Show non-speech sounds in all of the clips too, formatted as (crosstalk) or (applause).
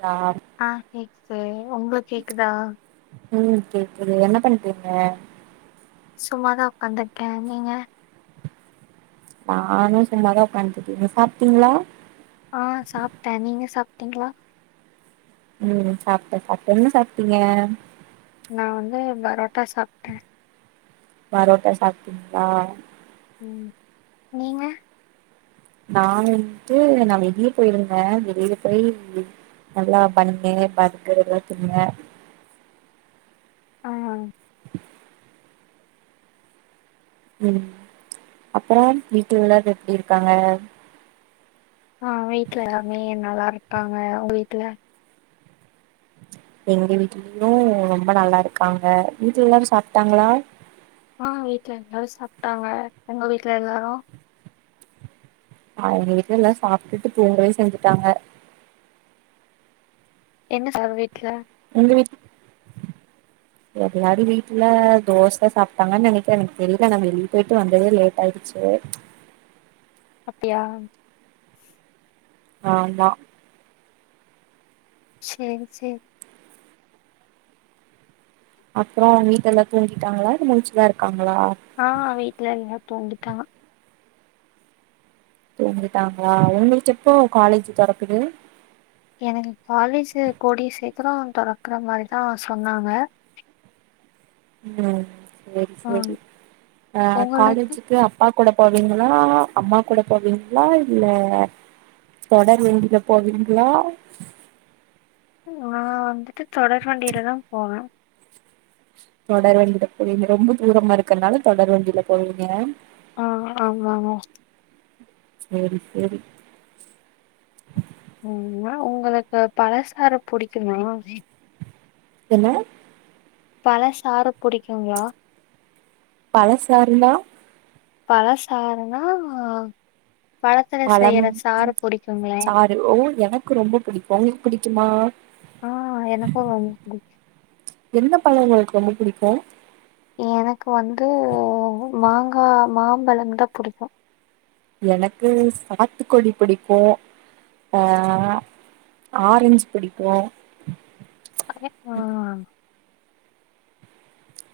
Sorry ஆ கேக்து உங்க கேக்குதா ம் கேக்குது என்ன பண்ட் றீங்க சும்மாதா ஒக்காந்ருக்க நீங்க நானு சும்மாதா உக்காண்ட்ருக்க நீங்க சாப்ட்டீங்ளா ஆ சாப்ட்ட நீங்க சாப்ட்டீங்ளா ம் சாப்ட்ட சாப்ட்ட என்ன சாப்ட்டீங்க நா வந்து பரோட்டா சாப்ட்ட பரோட்டா சாப்டீங்ளா ம் நீங்க நா வந்ட்டு நா வெளிய போயிருந்த வெளில போயி நல்லா பன்னு பா்கர் எல்லா துன்னிங்க ஆ ம் அப்ற வீட்ல எல்லாரு எப்டி இருக்காங்க ஆ வீட்ல எல்லாமே நல்லாருக்காங்க உங்க வீட்ல எங்க வீட்லயு ரொம்ப நல்லாருக்காங்க வீட்ல எல்லாரு சாப்ட்டாங்களா ஆ வீட்ல எல்லாரு சாப்ட்டாங்க உங்க வீட்ல எல்லாரு அவுங்க வீட்ல எல்லா சாப்ட்டுட்டு தூங்கவே செஞ்சுட்டாங்க என்ன சார் வீட்ல உங்க வீட் எல்லாரு வீட்ல தோச சாப்ட்டாங்கன் நெனக்கிற எனக்கு தெரில நா வெளிய போய்ட்டு வந்ததே லேட் ஆயிருச் செர் அப்டியா ஆமா செரி செரி அப்றம் உங்க வீட்ல எல்லா தூங்கிட்டாங்களா இல்ல முழுச்சுதா இருக்காங்களா ஆ வீட்ல எல்லா தூங்கிட்டாங்க தூங்கிட்டாங்ளா உங்களுக்கு எப்போ காலேஜ் தெறக்குது எனக்கு காலேஜு கூடிய சீக்கிர தொறக்குற மாரி தா சொன்னாங்க ம் செரி ஆ செரி ஆ உங்களுக்கு காலேஜுக்கு அப் பா கூட போவீங்களா அம்மா கூட போவீங்களா இல்ல தொடர் வண்டில போவீங்ளா நா வந்துட்டு தொடர் வண்டியில தா போவே தொடர் வண்டில போவீங்க ரொம்ப தூரமா இருக்கறனால தொடர் வண்டில போவீங்க ஆ ஆமாங்க செரி செரி ம்மா உங்களுக்கு பழசாறு புடிக்குமா என்ன பழ சாறு புடிக்குங்களா பழ சாருநா பழ சாறுன்னா பழத்துல பழம் செயிற சாறு புடிக்குங்களே சாறு ஓ எனக்கு ரொம்போ புடிக்கு உங்குளுக்கு புடிக்குமா ஆ எனக்கு வந்துச்சு எந்த பழோ உங்களுக்கு ரொம்போ புடிக்கு எனக்கு வந்து மாங்கா மாம்பழம் தா புடிக்கு எனக்கு சாத்துக்குடி புடிக்கு ஆ ஆரஞ்ச் பிடிக்கு (unintelligible)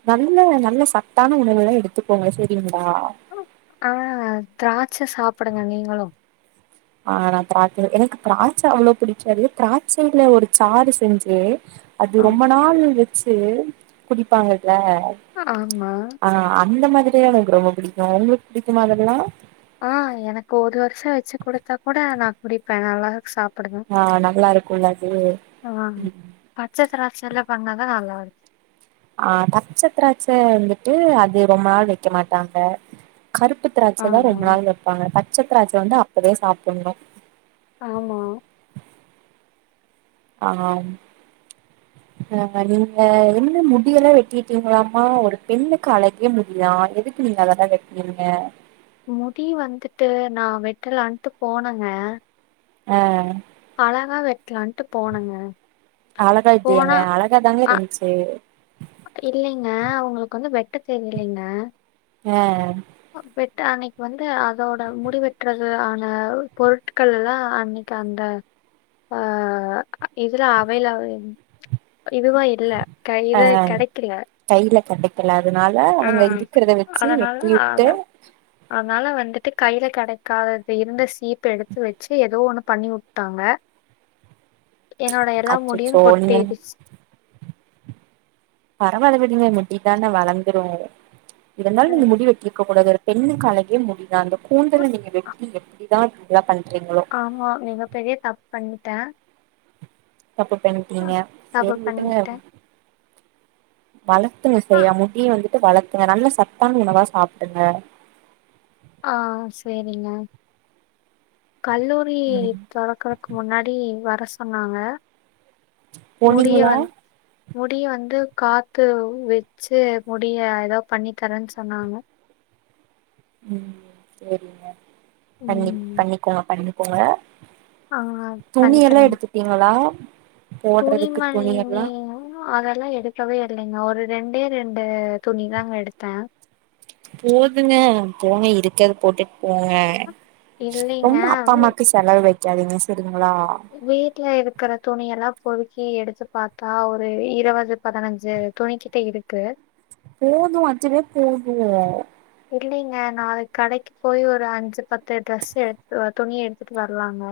நல்ல நல்ல சத்தான உணவெல்லா எடுத்துக்கோங்க சரிங்களா ஆ திராட்ச சாப்பிடுங்க நீங்களு ஆ நா திராட்ச எனக்கு திராட்ச அவ்வளோ புடிக்காது திராட்சயில ஒரு சாறு செஞ்சு அது ம். ரொம்ப நாள் வெச்சு குடிப்பாங்கல ஆமா ஆ அந்த மாதிரி எனக்கு ரொம்ப புடிக்கு உங்களுக்கு புடிக்குமா அதெல்லா ஆ எனக்கு ஒரு வருஷோ வெச்சு குடுத்தா கூட நா குடிப்பே நல்லா சாப் ஆ நல்லா இருக்கு இல்ல தோழி ஆ. ம் பச்ச திராட்சயில பண்ணாதா நல்லா இருக்கு ஆ பச்ச திராட்சை வந்துட்டு அது ரொம்ப நாள் வைக்க மாட்டாங்க கருப்பு திராட்ச தா ஆ. ரொம்ப நாள் வெப்பாங்க பச்ச திராட்ச வந்து அப்பவே சாப்பிடணு ஆமா ஆமா ஆ நீங்க என்ன முடி எல்லா வெட்டிட்டீங்களாமா ஒரு பெண்ணுக்கு அழகே முடிதா எதுக்கு எதுக்கு நீங்க அதெல்லா வெட்டு நீங்க முடி வந்துட்டு நா வெட்டலாண்டு போனங்க ஆ அழகா வெட்டலான்ட்டு போனங்க அழகா இல்லையாங்க அழகாதாங்க அ இருந்துச்சு இல்லைங்க அவங்களுக்கு வந்து வெட்ட தெரியலைங்க ஆ வெட் அன்னைக்கு வந்து அதோட முடிவெற்றது ஆன பொருட் பொருட்கள் எல்லா அன்னைக்கு அந்த ஆ இதுலா அவையல் ஆ இருந்து இதுவ இல்ல கைல கையில கடைக்கில அதனால ஆ. அவங்க இருக்கிறத வச்சு அதனால வெட்டி அத விட்டு அதனால வந்துட்டு கையில் கெடைக்காதது இருந்த சீப் எடுத்து வெச்சு ஏதோ ஒன்னு பண்ணி உட்டாங்க என்னோட எல்லா முடியு அச்சச்சோ நீங்க கொட்டிடுச்சு பரவால விடுங்க முடி தானே வளர்ந்துரு இருந்தாலு நீங்க முடி வெட்டிருக்க கூடாது பெண்ணுக்கு அழகே முடிதா அந்த கூந்தல நீங்க வெட்டி எப்டி தா எல்லா பண்றீங்களோ ஆமா நீங்க பெரிய தப்பண்ட்டே தப்பு பண்ணிட்டீங்க தப்பு சரி விடுங்க பண்ணிட்டேன். வளத்துங்க சரியா முடிய வந்துட்டு வளர்த்துங்க நல்ல சத்தான உணவா சாப்டுங்க ஆ சேரிங்க கல்லூரி ம் தொடக்கர க்கு முன்னாடி வர சொன்னாங்க முடிய போனீங்களா வந் முடிய வந்து காத்து வெச்சு முடிய எதோ பண்ணி தரேன் சொன்னாங்க ம் சேரிங்க பண்ணி ம். பண்ணிக்கோங்க பண்ணிக்கோங்க ஆ துணி எல்லா பண்ணிக்கிறேங்க. எடுத்துப்பீங்களா போடுறதுக்கு துணி எல்லா அதல்லா எடுக்கவே இல்லைங்க ஒரு ரெண்டே ரெண்டு துணி தாங்க எடுத்தே போதுங்க போங்க இருக்கத போட்டுட்டு போங்க இல்லைங்க ரொம்ப அப்பா வீ அம்மாக்கு செலவு வெக்காதீங்க சரிங்களா வீட்டுல இருக்கற துணி எல்லா பொருக்கி எடுத்து பாத்தா ஒரு இருவது பதினஞ்சு துணிக்கிட்ட இருக்கு போது அஞ்சுவே போது இல்லைங்க நாளைக் கடைக்கு போய் ஒரு அஞ்சு பத்து ட்ரெஸ் எடுத்து வ துணி எடுத்துட்டு வரலாங்க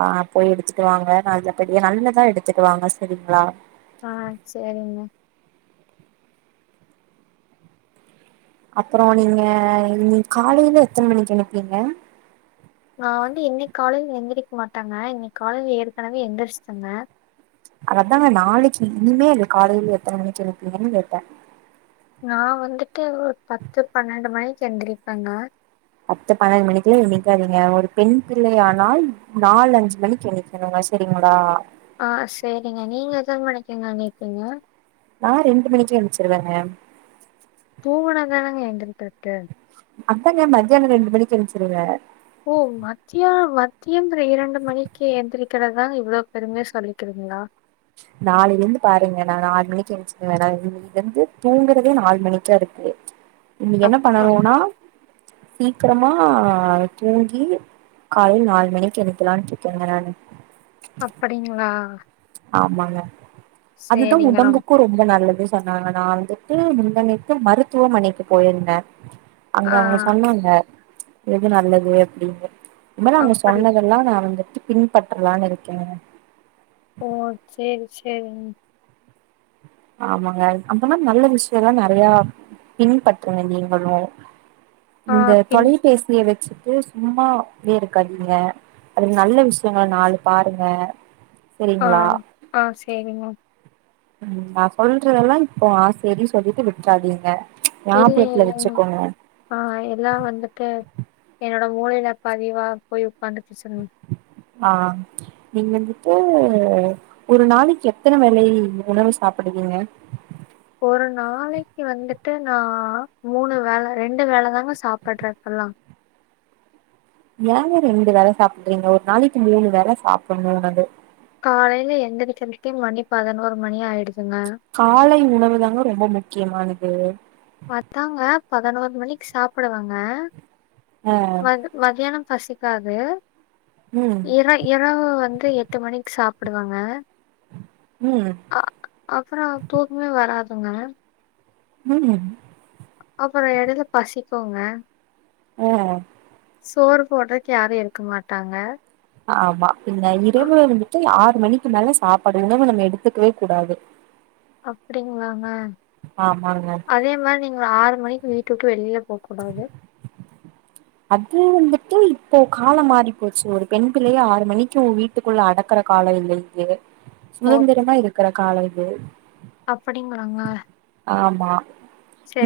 ஆ போய் எடுத்துட்டு வாங்க நல்ல படியா நல்லதா எடுத்துட்டு வாங்க சரிங்களா ஆ சேரிங்க அப்றோ நீங்க இன்னிக் காலையில எத்தன் மணிக்கு எழுப்வீங்க நா வந்து இன்னிக் காலைல எந்திரிக் மாட்டாங்க இன்னிக் காலைல ஏற்கனவே எந்திரிச்டாங்க அததா நாளைக்கி இனிமேல் காலைல எத்தன மணிக்கு எழுப்பீங்கன் கேட்டே நா வந்துட்டு ஒரு பத்து பண்ணெண்டு மணிக்கு எந்திரிப்பேங்க பத்து பண்ணெண் மணிக்குலா எந்திரிகாதீங்க ஒரு பெண் பிள்ளை ஆனால் நால் அஞ்சு மணிக்கு எந்திரி கனுங்க செரிங்களா ஆ சேரிங்க நீங்க எத்தன மணிக்குங்க எந்தீப்பீங்க நா ரெண்டு மணிக்கு எஞ்சிருவேன்க தூங்கனாதானங்க எந்திகிறதுக்கு அத்தாங்க மத்தியானம் ரெண்டு மணிக்கு எஞ்சிருவ ஓ மத்திய மத்தியம் இரண்டு மணிக்கு எந்திரிக்கிறதா இவ்ளோ பெருமையா சொல்லிக்கிறிங்களா நாளையில இருந்து பாருங்க நா நாலுமணிக்கு எஞ்ச் ருவ இன்னையில இருந்து தூங்குறதே நாலு மணிக்கா இருக்கு இன்னிக்கு என்ன அப்ப பண்ணணுன்னா சீக்கிரமா தூங்கி காலைல நாலு மணிக்கு எழுப்பலான்ட்ருக்கேங்க நானு அப்படிங்ளா ஆமாங்க அதுதா சரிங்க. ரொம் உடம்புக்கு ரொ ம்ப நல்லதுன் சொன்னாங்க நா வந்துட்டு முந்தானேத்து மருத்துவமனைக்கு போயிருந்தே அங்க ஆ அவங்க சொன்னாங்க எது நல்லது அப்டின்னு இனிமேல் அவங்க அப்படி சொன்னதெல்லா நா வந்துட்டு பின்பற்றலான் இருக்கேங்க ஓ சேர் சேரிங் ஆமாங்க அப்பனா நல்ல விஷயோலா நெறையா பின்பற்றுங்க நீங்களு ஆ இந்த பின் தொலைபேசிய வெச்சுட்டு சும்மா அப்டியே இருக்காதீங்க அதுலா நல்ல விஷயங்கல நாலு பாருங்க ஆ சரிங்களா ஆ சேரிங்க ம் நா சொல்றதெல்லா இப்போ செரி சொல்லிட்டு விட்றாதீங்க இல்லையே ஞாபகத்துல ஏ மா வச்சுக்கோங்க ஆ எல்லா வந்துட்டு என்னோட மூளைல பதிவா போய் உக்காந்துகிச்சுங்க ஆ நீங் வந்துட்டு ஒரு நாளைக்கு எத்தன வேலை உணவு சாப்புடுவீங்க ஒரு நாளைக்கு வந்துட்டு நா மூனு வேல ரெண்டு வேல தாங்க சாப்புட்றே இப்பல்லா ஏங்க ரெண்டு வேல சாப்பிட்றீங்க ஒரு நாளக்கி மூனு வேல சாப்புனு உணவு காலைல எந்திரக்ற்க்கே மணி பதனொரு மணி ஆய்டுதுங்க காலை உணவு தாங்க ரொம்ப முக்கியமானது அதாங்க பதனொரு மணிக்கு சாப்டுவேங்க ம மதியானோ பசிக்காது ம் இரை இரவு வந்து எட்டு மணிக்கு சாப்டுவங்க ம் அ அப்றோ தூக்மே வராதுங்க ம் அப்றோ எடைல பசிக்குங்க ஆ சோறு போட்றக்கி யாரு இருக்க மாட்டாங்க ஆமா பின்ன ஆ இரவுல வந்துட்டு ஆறு மணிக்கு மேல சாப்பாடு உணவு நம்ம எடுத்துக்வே கூடாது அப்டிங்ளாங்க ஆமாங்க அதே மாரி நீங்க ஒரு ஆறு மணிக்கு வீட்ட வுட்டு வெளில போகூடாது அது வந்துட்டு இப்போ காலோ மாறி போச்சு ஒரு பெண் பிள்ளைய ஆறு மணிக்கு உ வீ ட்டுக்குள்ள அடக்கற காலோ இல்ல இது ஓ! சுதந்திரமா இருக்ற காலோ இது அப்டிங்ளாங்க ஆமா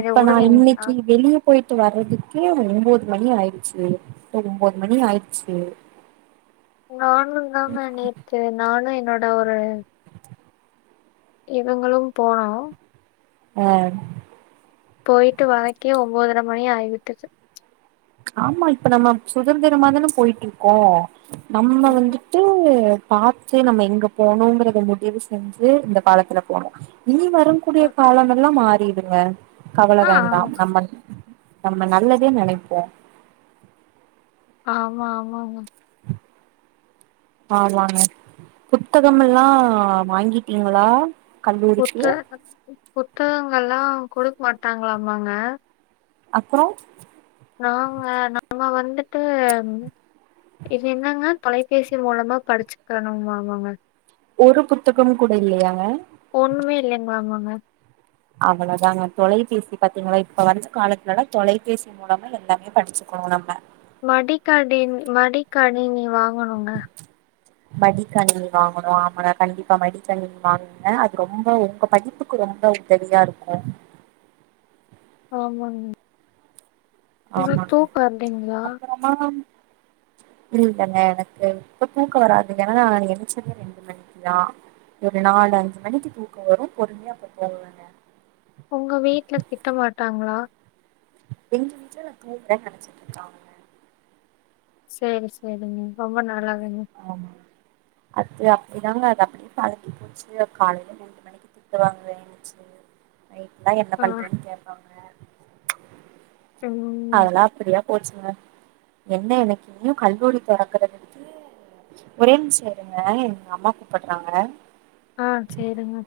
இப்ப நா உடுங்க இன்னக்கி வெளிய போய்ட்டு வர்றதுக்கே ஒம்பொது மணி ஆய்ருச்சு ஒம்பொது மணி ஆய்ருச்சு நானு தாங்க நேத்து நானு என்னோட ஒரு இவுங்களும் போனோ யாரு போய்ட்டு வர்றக்கே ஒம்பொதர மணி ஆய்விட்டது ஆமா இப்ப நம்ம சுதந்திரமா தான போய்ட்ருக்கோ நம்ம வந் உம், து பாத்து நம்ம எங்க போனுங்கறத முடிவு செஞ்சு இந்த காலத்துல போனு இனி வரும் ஆ கூடிய காலமெல்லா மாறிடுங்க கவல ஆ, வேண்டா நம்ம நம்மன நல்லதே நெனைப்போ ஆமா ஆமாங்க ஆமாங்க புத்தகம் எல்லா வாங்கிட்டீங்களா கல்லூரிக்கு புத்தகங்கள் புத்தகங்கள்லா குடுக்க மாட்டாங்களாமாங்க அப்றோ நாங்க நம்ம வந்துட்டு இது என்னங்க தொலைபேசி மூலமா படிச்சுக்கனும்மாமாங்க ஒரு புத்தகம் கூட இல்லையாங்க ஒண்ணுமே இல்லைங்லாமாங்க அவ்ளதாங்க தொலைபேசி பாத்தீங்களா இப்ப வந்த காலத்துலலா தொலைபேசி மூலமா எல்லாமே படிச்சுக்குவோ நம்ம மடிக்கடின் மடிக்கணினி வாங்கனுங்க மடிக்கணினி வாங்கனு ஆமால கண்டிப்பா மடிக்கணினி வாங் அ அது ரொம்ப உங்க படிப்புக்கு ரொம்ப உதவியா இருக்கு ஆமா ம் உங்களுக்கு தூக்க வரலீங்களா மாம் இல்லலங்க எனக்கு இப்ப தூக்க வராது ஏனா நா ஏஞ்சதே ரெண்டு மணி (inaudible) ஒரு நாலு அஞ்சு மணிக்கு தூக்கவரு பொறுமையாப்ப போகவேங்க உங்க வீட்ல திட்ட மாட்டாங்களா எங்க வீட்ல நா தூங்குறேன்னு நினைச்சிட்டு இருக்காங்க சேரி சேரிங்க ரொம்ப நல்லாருக் ஆமா அது அப்டிதாங்க அது அப்டி பழகி போச்சுங்க காலையில (inaudible) நைட்லா என்ன ஆ, பண்றேன்னு கேட்பாங்க ம். அதலா அப்டியா போச்சுங்க என்ன எனக்கு இன்னு கல்லூரி தெறக்கலங்க ஒரே நிம்ஷ இருங்க எங்க அம்மா கூப்பறாங்க ஆ சேரிங்க